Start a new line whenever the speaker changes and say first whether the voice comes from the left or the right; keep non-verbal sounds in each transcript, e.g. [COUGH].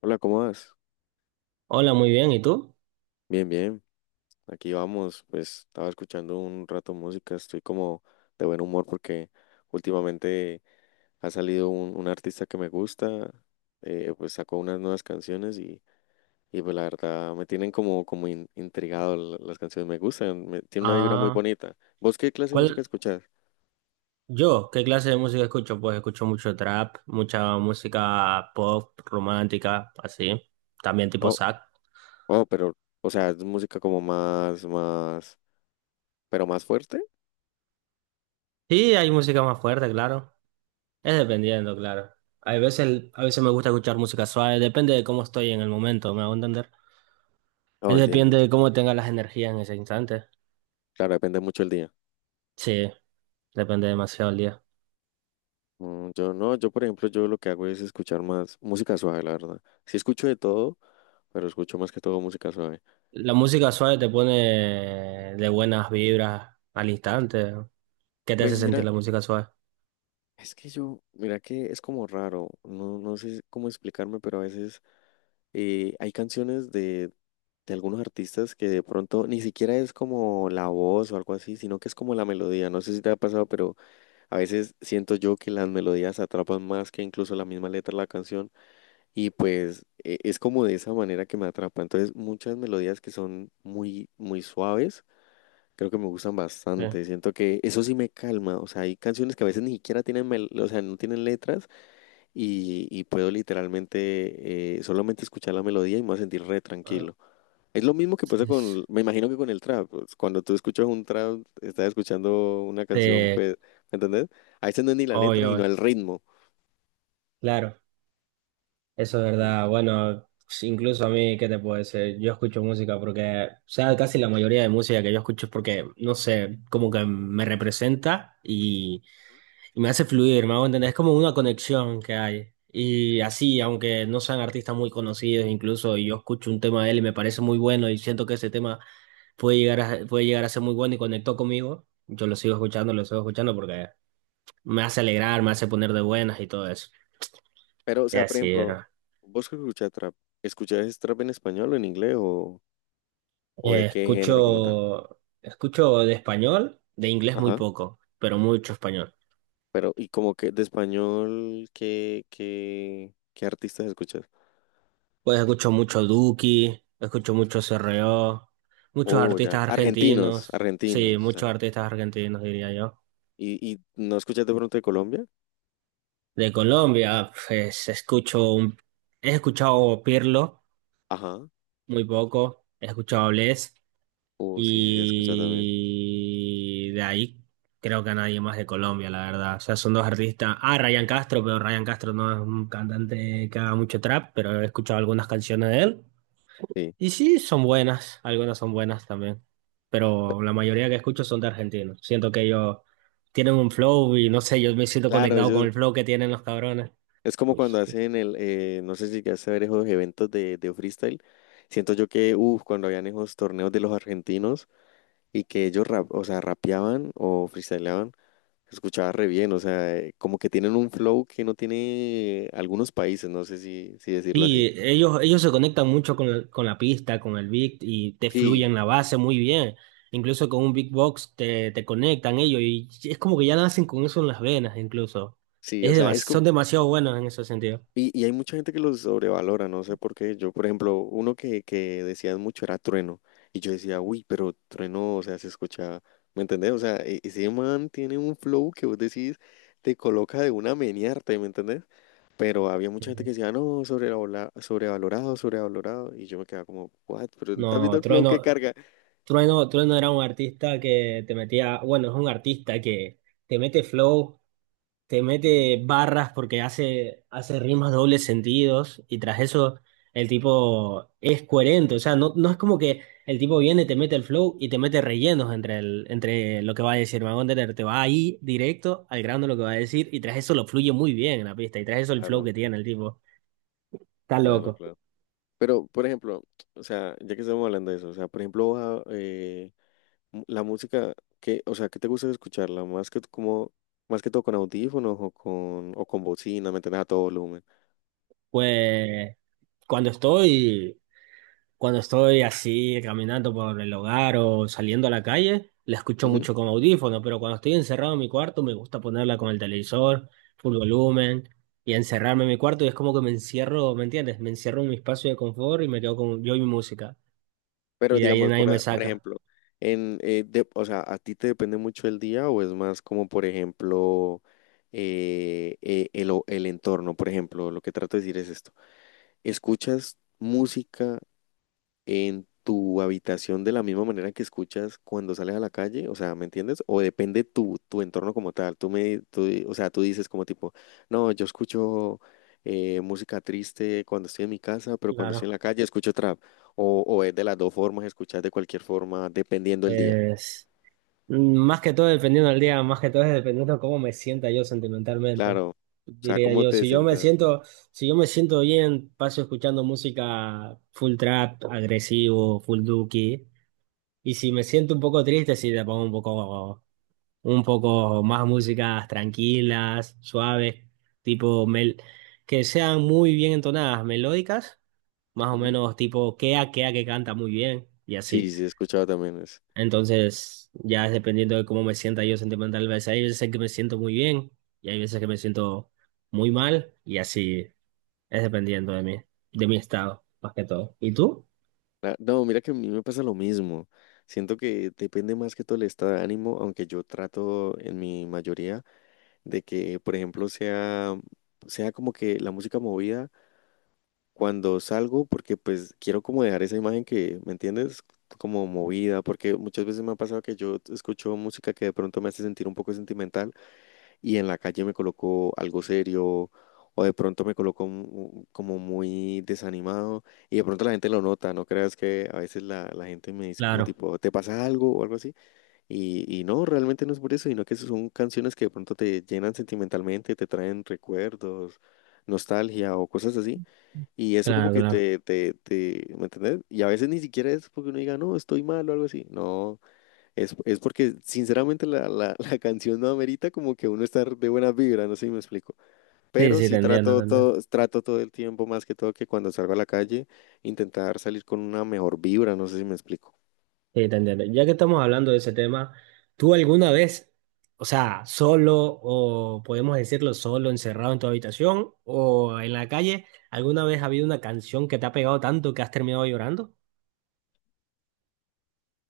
left: Hola, ¿cómo vas?
right: Hola, muy bien. ¿Y tú?
left: Bien, bien. Aquí vamos. Pues estaba escuchando un rato música. Estoy como de buen humor porque últimamente ha salido un artista que me gusta. Pues sacó unas nuevas canciones y pues la verdad me tienen como, intrigado. Las canciones me gustan. Tiene una vibra muy
right: Ah,
left: bonita. ¿Vos qué clase de música
right: ¿cuál?
left: escuchás?
right: Yo, ¿qué clase de música escucho? Pues escucho mucho trap, mucha música pop, romántica, así. También tipo
left: Oh,
right: sac.
left: oh, pero, o sea, es música como pero más fuerte.
right: Sí, hay música más fuerte, claro. Es dependiendo, claro. Hay veces, a veces me gusta escuchar música suave, depende de cómo estoy en el momento, ¿me hago entender?
left: Oh,
right: Es depende
left: entiéndote.
right: de cómo tenga las energías en ese instante.
left: Claro, depende mucho el día.
right: Sí, depende demasiado el día.
left: Yo no, yo por ejemplo, yo lo que hago es escuchar más música suave, la verdad. Sí escucho de todo, pero escucho más que todo música suave.
right: La música suave te pone de buenas vibras al instante. ¿Qué te hace
left: Pues
right: sentir
left: mira,
right: la música suave?
left: es que yo, mira que es como raro, no, no sé cómo explicarme, pero a veces hay canciones de algunos artistas que de pronto ni siquiera es como la voz o algo así, sino que es como la melodía. No sé si te ha pasado, pero a veces siento yo que las melodías atrapan más que incluso la misma letra de la canción. Y pues es como de esa manera que me atrapa. Entonces, muchas melodías que son muy, muy suaves, creo que me gustan
right: Sí.
left: bastante. Siento que eso sí me calma. O sea, hay canciones que a veces ni siquiera tienen, o sea, no tienen letras y puedo literalmente solamente escuchar la melodía y me voy a sentir re
right: Ah.
left: tranquilo. Es lo mismo que pasa con, me imagino que con el trap. Pues, cuando tú escuchas un trap, estás escuchando una canción,
right: Este,
left: pues, ¿me entendés? A veces no es ni la letra,
right: obvio,
left: sino el ritmo.
right: claro, eso es verdad. Bueno, si incluso a mí, ¿qué te puedo decir? Yo escucho música porque, o sea, casi la mayoría de música que yo escucho es porque, no sé, como que me representa y me hace fluir, me hago entender. Es como una conexión que hay. Y así, aunque no sean artistas muy conocidos, incluso y yo escucho un tema de él y me parece muy bueno y siento que ese tema puede llegar a ser muy bueno y conectó conmigo, yo lo sigo escuchando porque me hace alegrar, me hace poner de buenas y todo eso.
left: Pero, o
right: Y
left: sea, por
right: así
left: ejemplo,
right: era.
left: vos que ¿escuchás trap en español o en inglés o de qué género como tal?
right: Escucho, escucho de español, de inglés muy
left: Ajá.
right: poco, pero mucho español.
left: Pero, y como que de español, ¿ qué artistas escuchas?
right: Pues escucho mucho Duki, escucho mucho CRO, muchos
left: Oh, ya.
right: artistas
left: Argentinos,
right: argentinos, sí,
left: argentinos. O sea.
right: muchos artistas argentinos diría yo.
left: Y no escuchas de pronto de Colombia?
right: De Colombia, pues escucho un, he escuchado Pirlo
left: Ajá.
right: muy poco, he escuchado Bless,
left: Oh, sí, sí, he escuchado también.
right: y de ahí creo que a nadie más de Colombia, la verdad. O sea, son dos artistas. Ah, Ryan Castro, pero Ryan Castro no es un cantante que haga mucho trap, pero he escuchado algunas canciones de él.
left: Sí.
right: Y sí, son buenas, algunas son buenas también.
left: Pe-
right: Pero la mayoría que escucho son de argentinos. Siento que ellos tienen un flow y no sé, yo me siento
left: claro,
right: conectado
left: ellos,
right: con el flow que tienen los cabrones.
left: es como
right: Uy.
left: cuando hacen el, no sé si llegaste a ver esos eventos de freestyle. Siento yo que, uff, cuando habían esos torneos de los argentinos. Y que ellos rap, o sea, rapeaban o freestyleaban, se escuchaba re bien, o sea, como que tienen un flow que no tiene algunos países, no sé si, si decirlo así.
right: Y ellos se conectan mucho con, el- con la pista, con el beat y te
left: Sí,
right: fluyen la base muy bien. Incluso con un beatbox te, te conectan ellos y es como que ya nacen con eso en las venas incluso.
left: sí, o
right: Es
left: sea,
right: demas-
left: es como,
right: son demasiado buenos en ese sentido.
left: y hay mucha gente que los sobrevalora, no sé por qué. Yo, por ejemplo, uno que decían mucho era Trueno, y yo decía, uy, pero Trueno, o sea, se escucha, ¿me entendés? O sea, e- ese man tiene un flow que vos decís, te coloca de una a menearte, ¿me entendés? Pero había mucha
right: Sí,
left: gente que
right: sí.
left: decía, no, sobrevalorado, sobrevalorado, sobrevalorado. Y yo me quedaba como, what? Pero no estás viendo
right: No,
left: el flow que
right: Trueno,
left: carga.
right: Trueno era un artista que te metía, bueno, es un artista que te mete flow te
left: Ujú.
right: mete barras porque hace, hace rimas dobles sentidos y tras eso el tipo es coherente, o sea, no, no es como que el tipo viene, te mete el flow y te mete rellenos entre, el, entre lo que va a decir, me va entender, te va ahí directo al grano lo que va a decir y tras eso lo fluye muy bien en la pista y tras eso el flow
left: Claro,
right: que tiene el tipo, está
left: claro,
right: loco.
left: claro. Pero, por ejemplo, o sea, ya que estamos hablando de eso, o sea, por ejemplo, va, la música que, o sea, ¿qué te gusta escucharla? Más que como, más que todo con audífonos o con bocina, ¿me entiendes? A todo volumen.
right: Pues cuando estoy... Cuando estoy así caminando por el hogar o saliendo a la calle, la escucho mucho con audífono, pero cuando estoy encerrado en mi cuarto me gusta ponerla con el televisor, full volumen, y encerrarme en mi cuarto y es como que me encierro, ¿me entiendes? Me encierro en mi espacio de confort y me quedo con yo y mi música. Y
left: Pero
right: de ahí
left: digamos,
right: nadie
left: por,
right: me
left: por
right: saca.
left: ejemplo, en, o sea, ¿a ti te depende mucho el día o es más como, por ejemplo, el, el entorno? Por ejemplo, lo que trato de decir es esto. ¿Escuchas música en tu habitación de la misma manera que escuchas cuando sales a la calle? O sea, ¿me entiendes? O depende tu entorno como tal, tú me, o sea, tú dices como tipo, no, yo escucho música triste cuando estoy en mi casa, pero cuando estoy en
right: Claro.
left: la calle escucho trap, o es de las dos formas, escuchas de cualquier forma, dependiendo el día,
right: Eh, más que todo dependiendo del día, más que todo es dependiendo de cómo me sienta yo sentimentalmente,
left: claro, o sea,
right: diría
left: ¿cómo
right: yo.
left: te
right: Si yo me
left: sientas?
right: siento, si yo me siento bien, paso escuchando música full trap, agresivo, full duki. Y si me siento un poco triste, sí le pongo un poco más músicas tranquilas, suaves, tipo mel, que sean muy bien entonadas, melódicas, más o
left: Ujú.
right: menos tipo Kea Kea que canta muy bien y
left: Sí,
right: así.
left: sí, he escuchado también eso.
right: Entonces, ya es dependiendo de cómo me sienta yo sentimentalmente hay veces que me siento muy bien y hay veces que me siento muy mal y así es dependiendo de mí, de mi estado, más que todo. ¿Y tú?
left: Ah, no, mira que a mí me pasa lo mismo. Siento que depende más que todo el estado de ánimo, aunque yo trato en mi mayoría de que, por ejemplo, sea, sea como que la música movida cuando salgo, porque pues quiero como dejar esa imagen que, ¿me entiendes? Como movida, porque muchas veces me ha pasado que yo escucho música que de pronto me hace sentir un poco sentimental y en la calle me coloco algo serio. O de pronto me coloco como muy desanimado y de pronto la gente lo nota, no creas que a veces la gente me dice como
right: Claro,
left: tipo, ¿te pasa algo o algo así? Y no, realmente no es por eso, sino que son canciones que de pronto te llenan sentimentalmente, te traen recuerdos, nostalgia o cosas así. Y eso como
right: claro,
left: que
right: claro.
left: ¿me entendés? Y a veces ni siquiera es porque uno diga, no, estoy mal o algo así. No, es porque sinceramente [LAUGHS] la canción no amerita como que uno estar de buena vibra, no sé si me explico.
right: Sí,
left: Pero
right: sí, te
left: sí
right: entiendo, te entiendo.
left: trato todo el tiempo, más que todo que cuando salgo a la calle, intentar salir con una mejor vibra, no sé si me explico.
right: Sí, te entiendo. Ya que estamos hablando de ese tema, ¿tú alguna vez, o sea, solo o podemos decirlo solo, encerrado en tu habitación o en la calle, alguna vez ha habido una canción que te ha pegado tanto que has terminado llorando?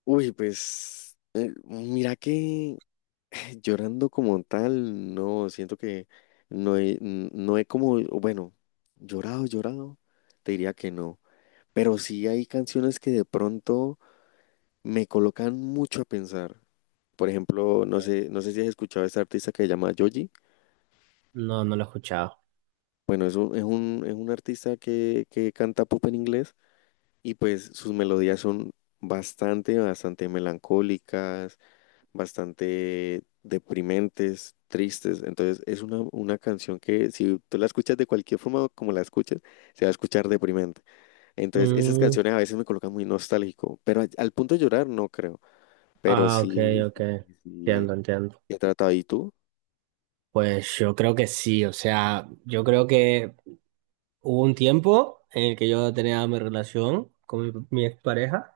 left: Uy, pues mira que llorando como tal, no, siento que no he como, bueno, llorado, llorado, te diría que no, pero sí hay canciones que de pronto me colocan mucho a pensar. Por ejemplo, no sé, no sé si has escuchado a este artista que se llama Joji.
right: No, no lo he escuchado.
left: Bueno, es un artista que canta pop en inglés y pues sus melodías son bastante, bastante melancólicas, bastante deprimentes, tristes. Entonces es una canción que si tú la escuchas de cualquier forma como la escuches, se va a escuchar deprimente. Entonces esas
right: Mm.
left: canciones a veces me colocan muy nostálgico, pero a- al punto de llorar no creo, pero
right: Ah, ok,
left: sí,
right: ok.
left: sí, sí,
right: Entiendo, entiendo.
left: he tratado. ¿Y tú?
right: Pues yo creo que sí, o sea, yo creo que hubo un tiempo en el que yo tenía mi relación con mi, mi expareja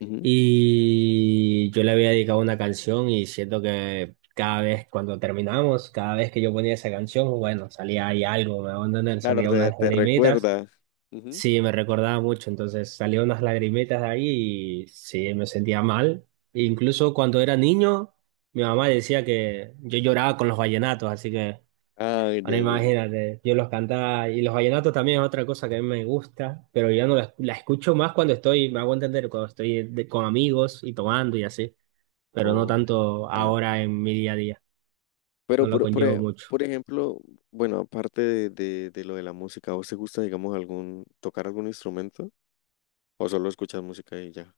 left: Ujú.
right: y yo le había dedicado una canción y siento que cada vez cuando terminamos, cada vez que yo ponía esa canción, bueno, salía ahí algo, me van a entender,
left: Claro,
right: salía unas
left: te
right: lagrimitas.
left: recuerda. Ujú.
right: Sí, me recordaba mucho, entonces salieron unas lagrimetas de ahí y sí, me sentía mal. E incluso cuando era niño, mi mamá decía que yo lloraba con los vallenatos, así que
left: Ay,
right: ahora
left: de-
right: imagínate, yo los cantaba y los vallenatos también es otra cosa que a mí me gusta, pero yo no la, la escucho más cuando estoy, me hago entender, cuando estoy de- con amigos y tomando y así, pero no
left: oh,
right: tanto
left: entiendo.
right: ahora en mi día a día,
left: Pero
right: no lo
left: por,
right: conllevo mucho.
left: por ejemplo, bueno, aparte de lo de la música, ¿a vos te gusta, digamos, algún, tocar algún instrumento? O solo escuchas música y ya.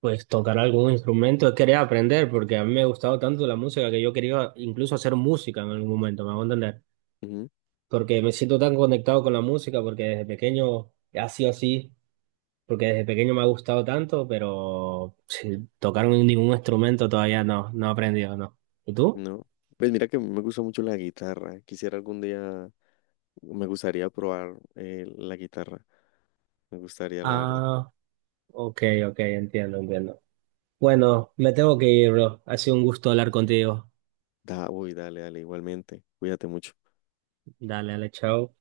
right: Pues tocar algún instrumento, quería aprender, porque a mí me ha gustado tanto la música que yo quería incluso hacer música en algún momento, me hago entender.
left: Ujú,
right: Porque me siento tan conectado con la música, porque desde pequeño ha sido así, porque desde pequeño me ha gustado tanto, pero [LAUGHS] sí, tocar un- ningún instrumento todavía no, no he aprendido, no. ¿Y tú?
left: no. Pues mira que me gusta mucho la guitarra. Quisiera algún día, me gustaría probar la guitarra. Me gustaría, la verdad.
right: Ah, ok, ok, entiendo, entiendo. Bueno, me tengo que ir, bro. Ha sido un gusto hablar contigo.
left: Da, uy, dale, dale, igualmente. Cuídate mucho.
right: Dale, dale, chao.